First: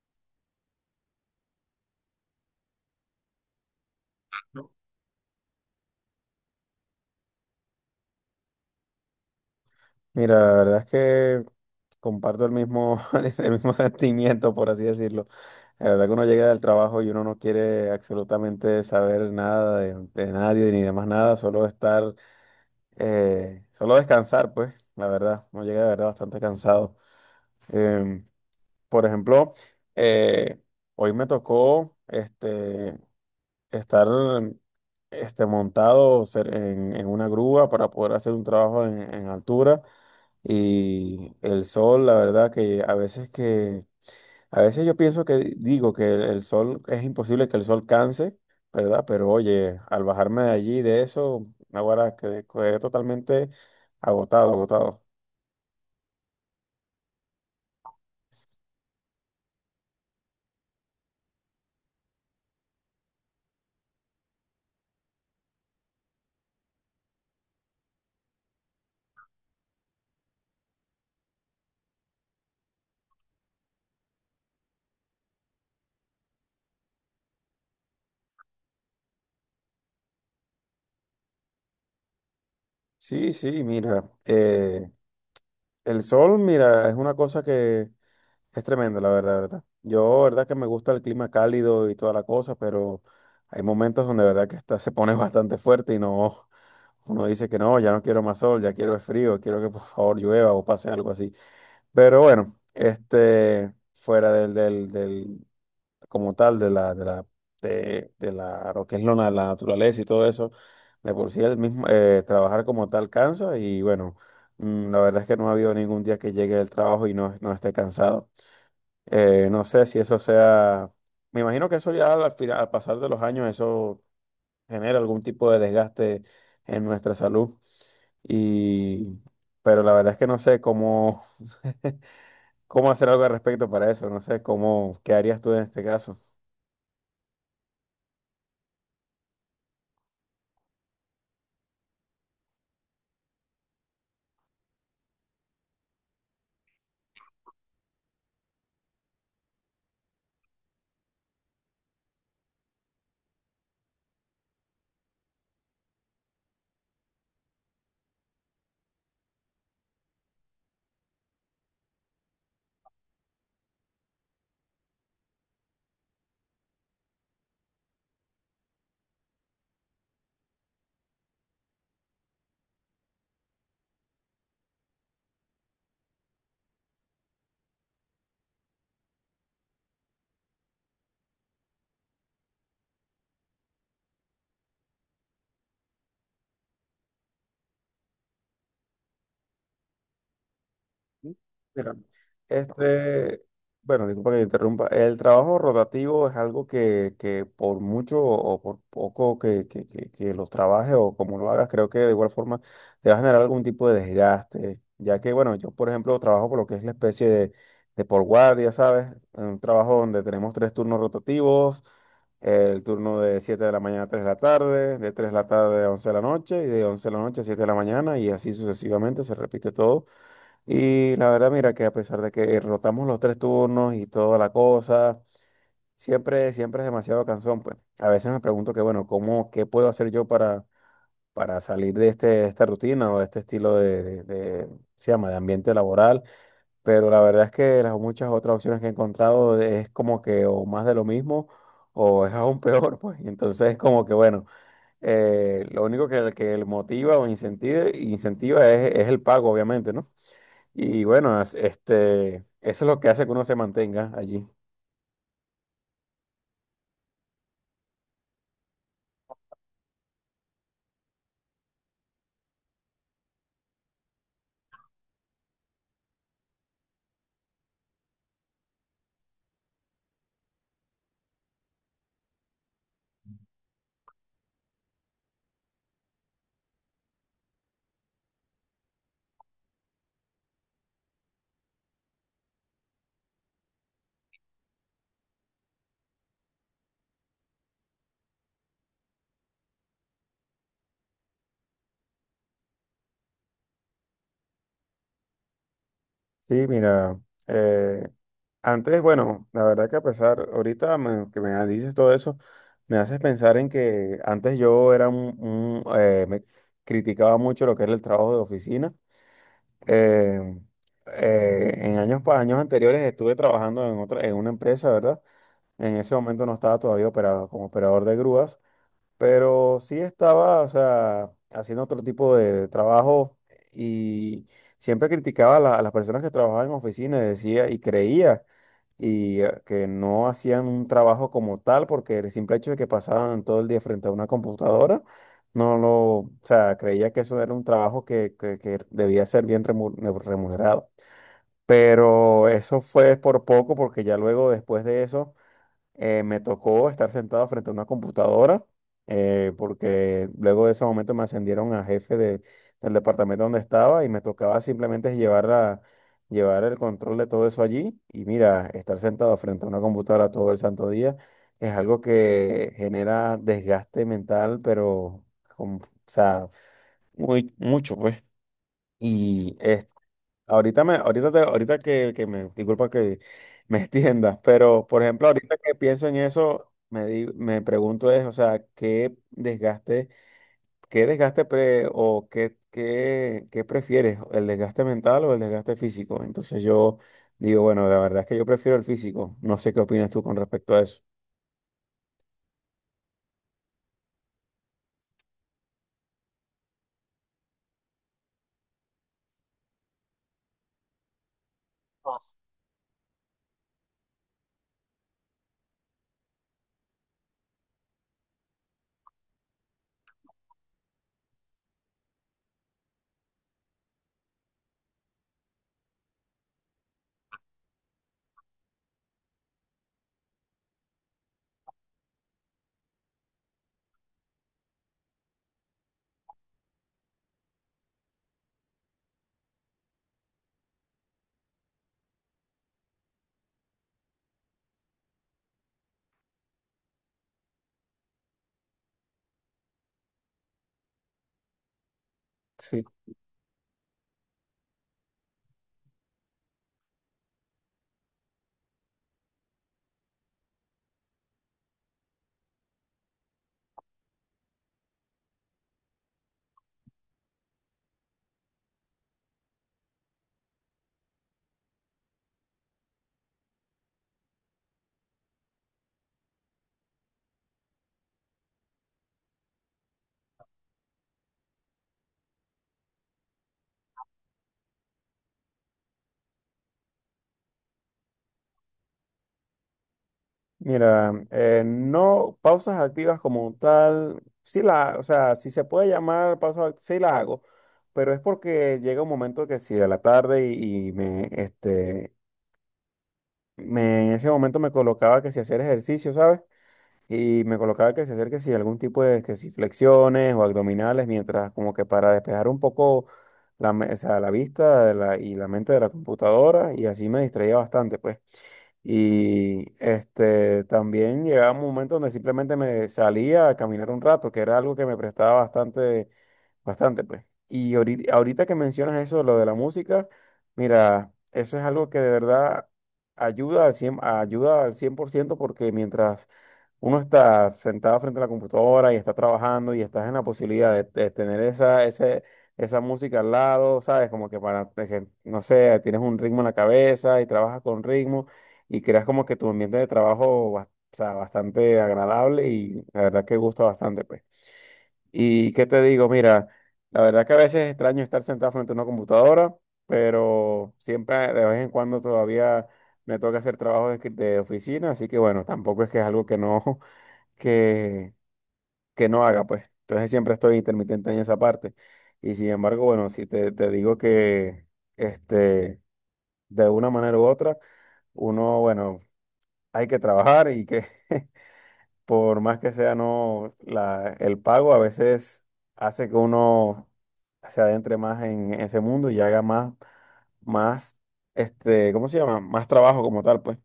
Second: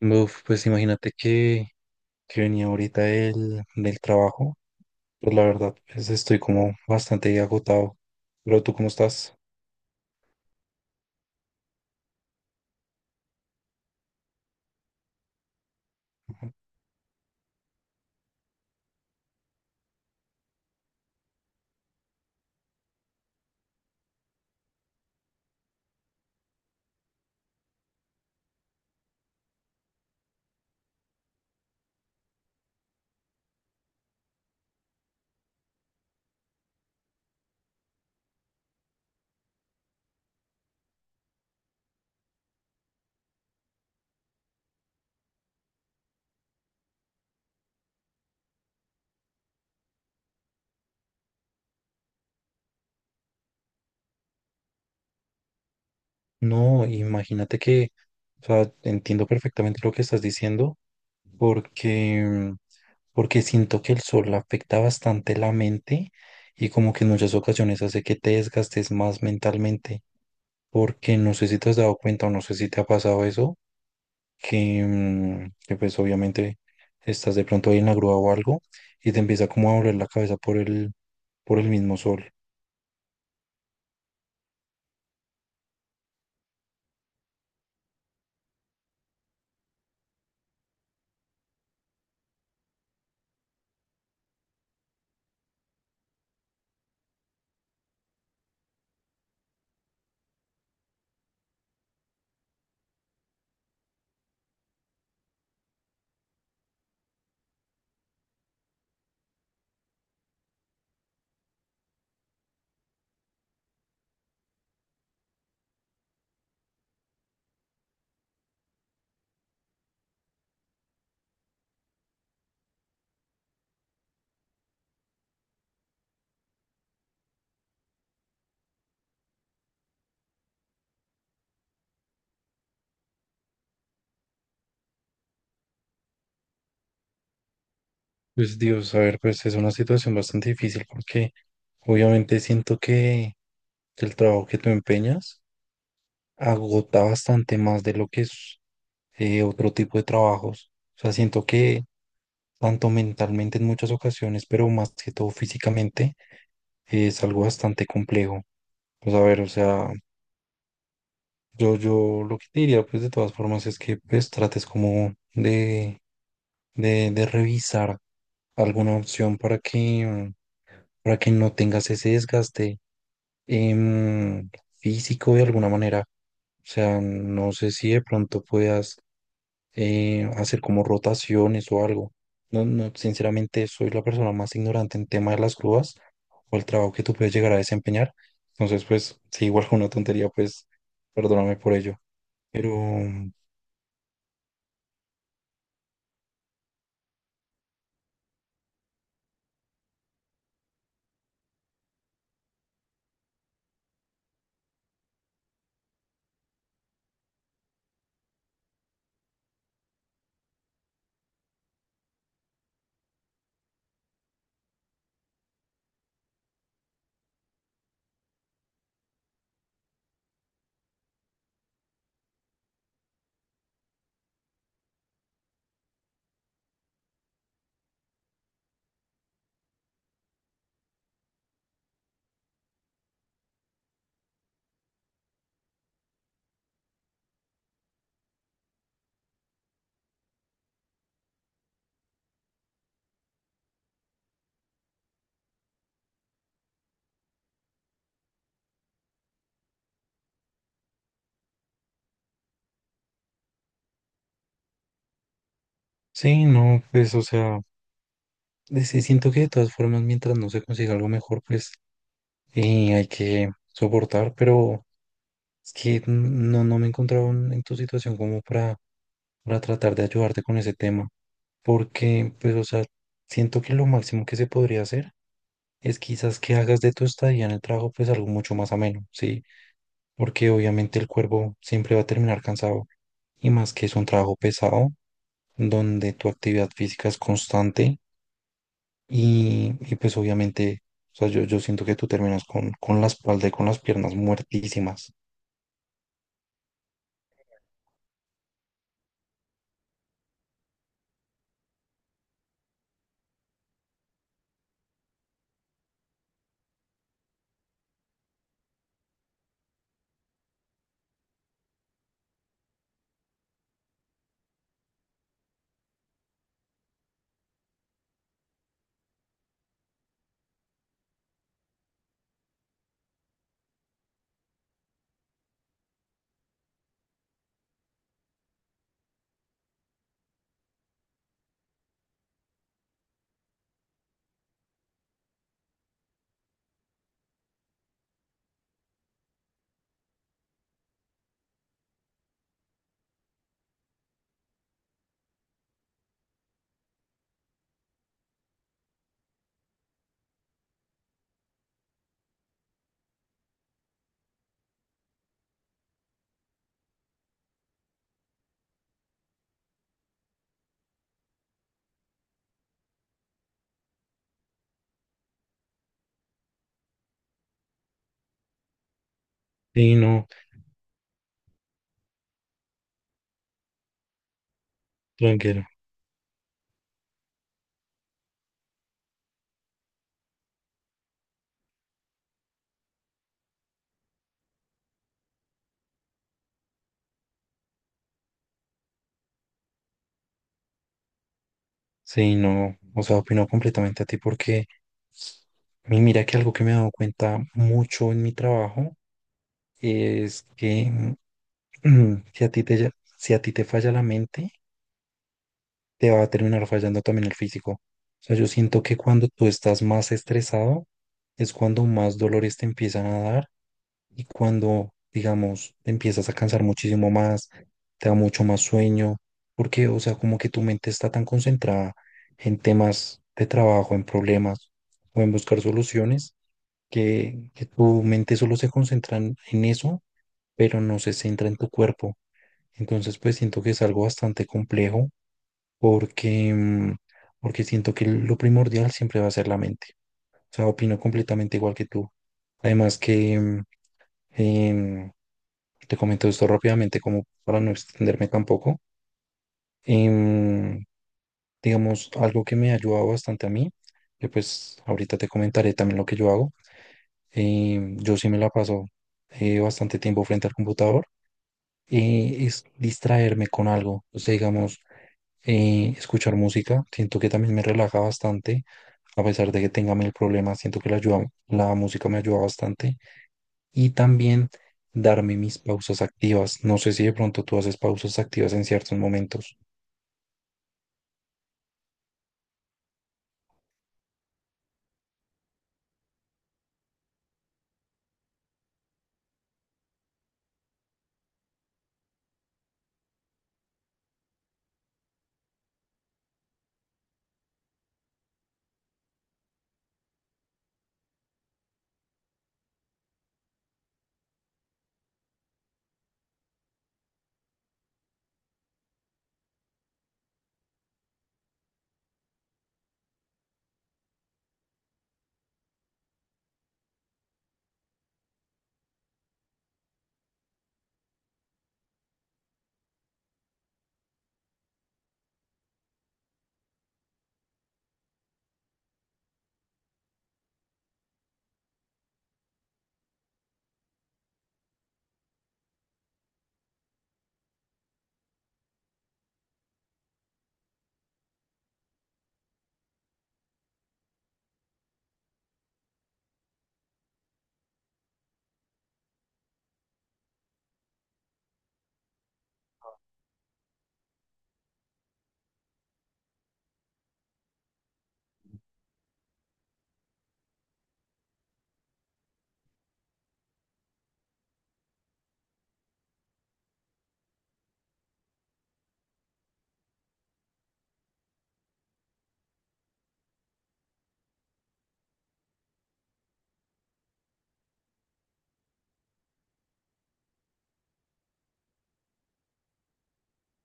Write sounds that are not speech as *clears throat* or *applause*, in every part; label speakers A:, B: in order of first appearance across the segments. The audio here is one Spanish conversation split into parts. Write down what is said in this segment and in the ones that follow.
A: Uf, pues imagínate que venía ahorita del trabajo. Pues la verdad, pues estoy como bastante agotado. Pero ¿tú cómo estás?
B: Mira, la verdad es que comparto el mismo, *laughs* el mismo sentimiento, por así decirlo. La verdad que uno llega
A: Ujú.
B: del trabajo y uno no quiere absolutamente saber nada de nadie ni de más nada, solo estar, solo descansar, pues, la verdad. Uno llega de verdad bastante cansado. Em, por ejemplo, eh, hoy me tocó estar en una grúa para poder hacer un trabajo en altura. Y el sol, la verdad que a veces yo pienso que digo que el sol, es imposible que el sol canse, ¿verdad? Pero oye, al bajarme de allí, de eso, ahora quedé totalmente agotado, agotado.
A: No, imagínate que, o sea, entiendo perfectamente lo que estás diciendo porque, porque siento que el sol afecta bastante la mente y como que en muchas ocasiones hace que te desgastes más mentalmente, porque no sé si te has dado cuenta o no sé si te ha pasado eso, que pues obviamente estás de pronto ahí en la grúa o algo y te empieza como a doler la cabeza por el mismo sol.
B: Sí, sí, mira, el sol, mira, es una cosa que es tremenda, la verdad, verdad. Yo, verdad que me gusta el clima cálido y toda la cosa, pero hay momentos donde, verdad que está, se pone *laughs* bastante fuerte y no. Uno dice que no, ya no quiero más sol, ya quiero es frío, quiero que por favor llueva o pase algo así. Pero bueno, fuera como tal, de la, de la, de la, lo que es la naturaleza y todo eso, de por sí el mismo, trabajar como tal cansa y bueno, la verdad es que no ha habido ningún día que llegue del trabajo y no esté cansado. No sé si eso sea, me imagino que eso ya al final, al pasar de los años, eso genera algún tipo de desgaste en nuestra salud. Y, pero la verdad es que no sé cómo, *laughs* cómo hacer algo al respecto para eso. No sé cómo, ¿qué harías tú en este caso?
A: Pues Dios, a ver, pues es una situación bastante difícil porque obviamente siento que el trabajo que tú empeñas agota bastante más de lo que es otro tipo de trabajos. O sea, siento que tanto mentalmente en muchas ocasiones, pero más que todo físicamente, es algo bastante complejo. Pues a ver, o sea, yo lo que te diría, pues de todas formas, es que pues trates como de, de revisar alguna opción para que no tengas ese desgaste em, físico de alguna manera. O sea, no sé si de pronto puedas hacer como rotaciones o algo. No, no, sinceramente soy la persona más ignorante en tema de las grúas o el trabajo que tú puedes llegar a desempeñar. Entonces, pues, si igual fue una tontería, pues, perdóname por
B: Mira,
A: ello. Pero
B: este, bueno, disculpa que te interrumpa. El trabajo rotativo es algo que por mucho o por poco que lo trabajes o como lo hagas, creo que de igual forma te va a generar algún tipo de desgaste. Ya que, bueno, yo por ejemplo trabajo por lo que es la especie de por guardia, ¿sabes? En un trabajo donde tenemos tres turnos rotativos, el turno de 7 de la mañana a 3 de la tarde, de 3 de la tarde a 11 de la noche y de 11 de la noche a 7 de la mañana y así sucesivamente se repite todo y la verdad, mira que a pesar de que rotamos los tres turnos y toda la cosa, siempre, siempre es demasiado cansón, pues. A veces me pregunto que, bueno, ¿cómo, qué puedo hacer yo para salir de esta rutina o de este estilo se llama, de ambiente laboral? Pero la verdad es que las muchas otras opciones que he encontrado es como que o más de lo mismo o es aún *laughs* peor, pues. Y entonces como que, bueno, lo único que motiva o incentiva es el pago, obviamente, ¿no? Y bueno, eso es lo que hace que uno se mantenga allí.
A: sí, no, pues, o sea, sí, siento que de todas formas, mientras no se consiga algo mejor, pues, hay que soportar, pero es que no, no me encontraba en tu situación como para tratar de ayudarte con ese tema, porque, pues, o sea, siento que lo máximo que se podría hacer es quizás que hagas de tu estadía en el trabajo, pues, algo mucho más ameno, ¿sí? Porque obviamente el cuerpo siempre va a terminar cansado, y más que es un trabajo pesado, donde tu actividad física es constante, y, pues, obviamente, o sea, yo siento que tú terminas con la espalda y con las piernas muertísimas.
B: Sí, mira, eh, antes, bueno, la verdad que a pesar, que me dices todo eso, me haces pensar en que antes yo era me criticaba mucho lo que era el trabajo de oficina. Eh, en años, años anteriores estuve trabajando en en una empresa, ¿verdad? En ese momento no estaba todavía operado como operador de grúas. Pero sí estaba, o sea, haciendo otro tipo de trabajo y siempre criticaba a las personas que trabajaban en oficinas, decía y creía y que no hacían un trabajo como tal porque el simple hecho de que pasaban todo el día frente a una computadora, no lo, o sea, creía que eso era un trabajo que debía ser remunerado. Pero eso fue por poco porque ya luego después de eso me tocó estar sentado frente a una computadora, porque luego de ese momento me ascendieron a del departamento donde estaba y me tocaba simplemente llevar el control de todo eso allí. Y mira, estar sentado frente a una computadora todo el santo día es algo que genera desgaste mental, pero, o sea, mucho, pues. Y
A: Sí, no,
B: Ahorita que me, disculpa que me *laughs* extiendas, pero por ejemplo, ahorita
A: tranquilo.
B: que pienso en eso, me pregunto es, o sea, ¿qué desgaste qué prefieres, el desgaste mental o el desgaste físico? Entonces yo digo, bueno, la verdad es que yo prefiero el físico. No sé qué opinas tú con respecto a eso.
A: Sí, no, o sea, opino completamente a ti porque mira que algo que me he dado cuenta mucho en mi trabajo es que *clears throat* si a ti te, ya- si a ti te falla la mente, te va a terminar fallando también el físico. O sea, yo siento que cuando tú estás más estresado es cuando más dolores te empiezan a dar y cuando, digamos, te empiezas a cansar muchísimo más, te da mucho más sueño, porque, o sea, como que tu mente está tan concentrada en temas de trabajo, en problemas o en buscar soluciones, que tu mente solo se concentra en eso, pero no se centra en tu cuerpo. Entonces, pues siento que es algo bastante complejo porque, porque siento que lo primordial siempre va a ser la mente. O sea, opino completamente igual que tú. Además que em, te comento esto rápidamente como para no extenderme tampoco. Em, digamos, algo que me ha ayudado bastante a mí, que pues ahorita te comentaré también lo que yo hago. Yo sí me la paso bastante tiempo frente al computador y es distraerme con algo. O sea, digamos, escuchar música. Siento que también me relaja bastante, a pesar de que tenga mil problemas. Siento que la música me ayuda bastante. Y también darme mis pausas activas. No sé si de pronto tú haces pausas activas en ciertos momentos.
B: Mira, no pausas activas como tal, sí la, o sea, si se puede llamar sí la hago, pero es porque llega un momento que si de la tarde y me, en ese momento me colocaba que si hacer ejercicio, ¿sabes? Y me colocaba que si hacer que si algún tipo de, que si flexiones o abdominales, mientras como que para despejar un poco o sea, la vista de la- y la mente de la computadora y así me distraía bastante, pues. Y este, también llegaba un momento donde simplemente me salía a caminar un rato, que era algo que me prestaba bastante bastante, pues. Y ahorita que mencionas eso, lo de la música, mira, eso es algo que de verdad ayuda al 100% porque mientras uno está sentado frente a la computadora y está trabajando y estás en la posibilidad de tener esa música al lado, ¿sabes? Como que para, de que, no sé, tienes un ritmo en la cabeza y trabajas con ritmo y creas como que tu ambiente de trabajo, o sea, bastante agradable y la verdad que gusta bastante, pues. Y qué te digo, mira, la verdad que a veces es extraño estar sentado frente a una computadora, pero siempre de vez en cuando todavía me toca hacer trabajo de oficina, así que bueno, tampoco es que es algo que no, *laughs* que, que no haga, pues. Entonces siempre estoy intermitente en esa parte. Y sin embargo, bueno, si te digo que este, de una manera u otra, uno, bueno, hay que trabajar y que *laughs* por más que sea no la, el pago, a veces hace que uno se adentre más en ese mundo y haga más, más, ¿cómo se llama? Más trabajo como tal, pues.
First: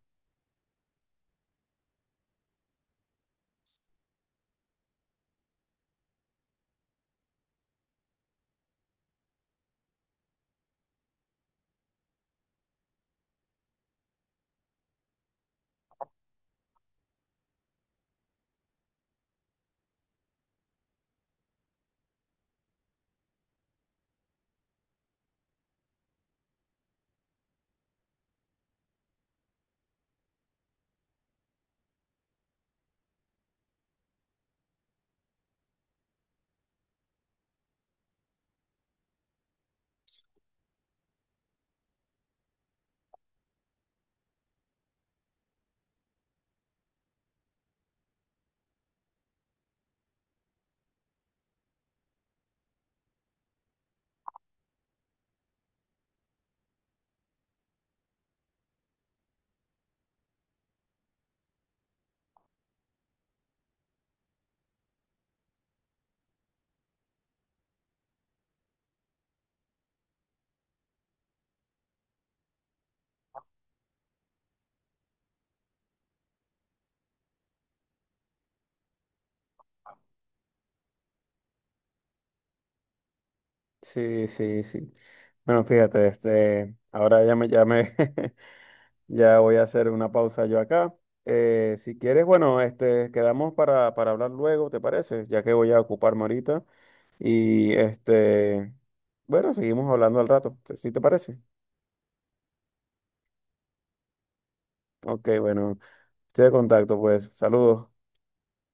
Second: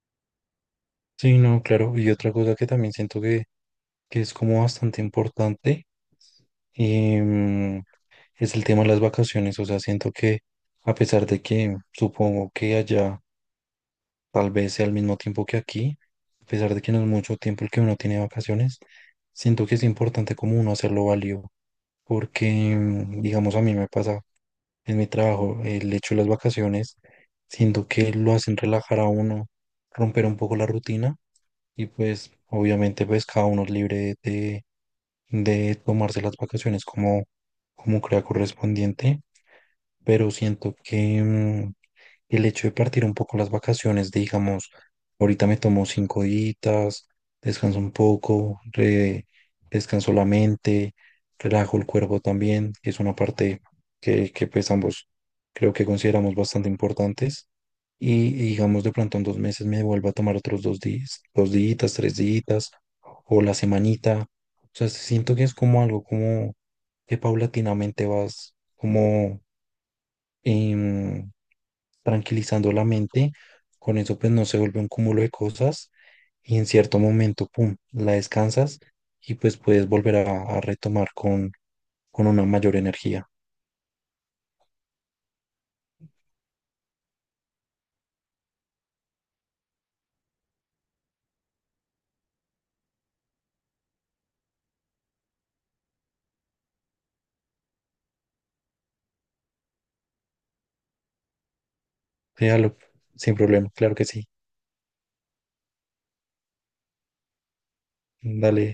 A: Sí, no, claro. Y otra cosa que también siento que es como bastante importante, em, es el tema de las vacaciones. O sea, siento que a pesar de que supongo que allá tal vez sea al mismo tiempo que aquí, a pesar de que no es mucho tiempo el que uno tiene de vacaciones, siento que es importante como uno hacerlo válido. Porque, digamos, a mí me pasa en mi trabajo, el hecho de las vacaciones, siento que lo hacen relajar a uno, romper un poco la rutina y pues obviamente pues cada uno es libre de tomarse las vacaciones como, como crea correspondiente, pero siento que, el hecho de partir un poco las vacaciones, de, digamos, ahorita me tomo 5 días, descanso un poco, descanso la mente, relajo el cuerpo también, que es una parte que pues ambos creo que consideramos bastante importantes. Y digamos, de pronto en 2 meses me vuelvo a tomar otros dos días, 3 días, o la semanita. O sea, siento que es como algo como que paulatinamente vas como em, tranquilizando la mente, con eso pues no se vuelve un cúmulo de cosas y en cierto momento, pum, la descansas y pues puedes volver a retomar con una mayor energía.
B: Sí, sí, sí. Bueno, fíjate, ahora ya me, *laughs* ya voy a hacer una pausa yo acá. Si quieres, bueno, quedamos para hablar luego, ¿te parece? Ya que voy a ocuparme ahorita. Y este, bueno, seguimos hablando al rato, ¿sí te parece?
A: Déjalo, sin problema, claro que sí.
B: Ok, bueno. Estoy de contacto, pues. Saludos.
A: Dale.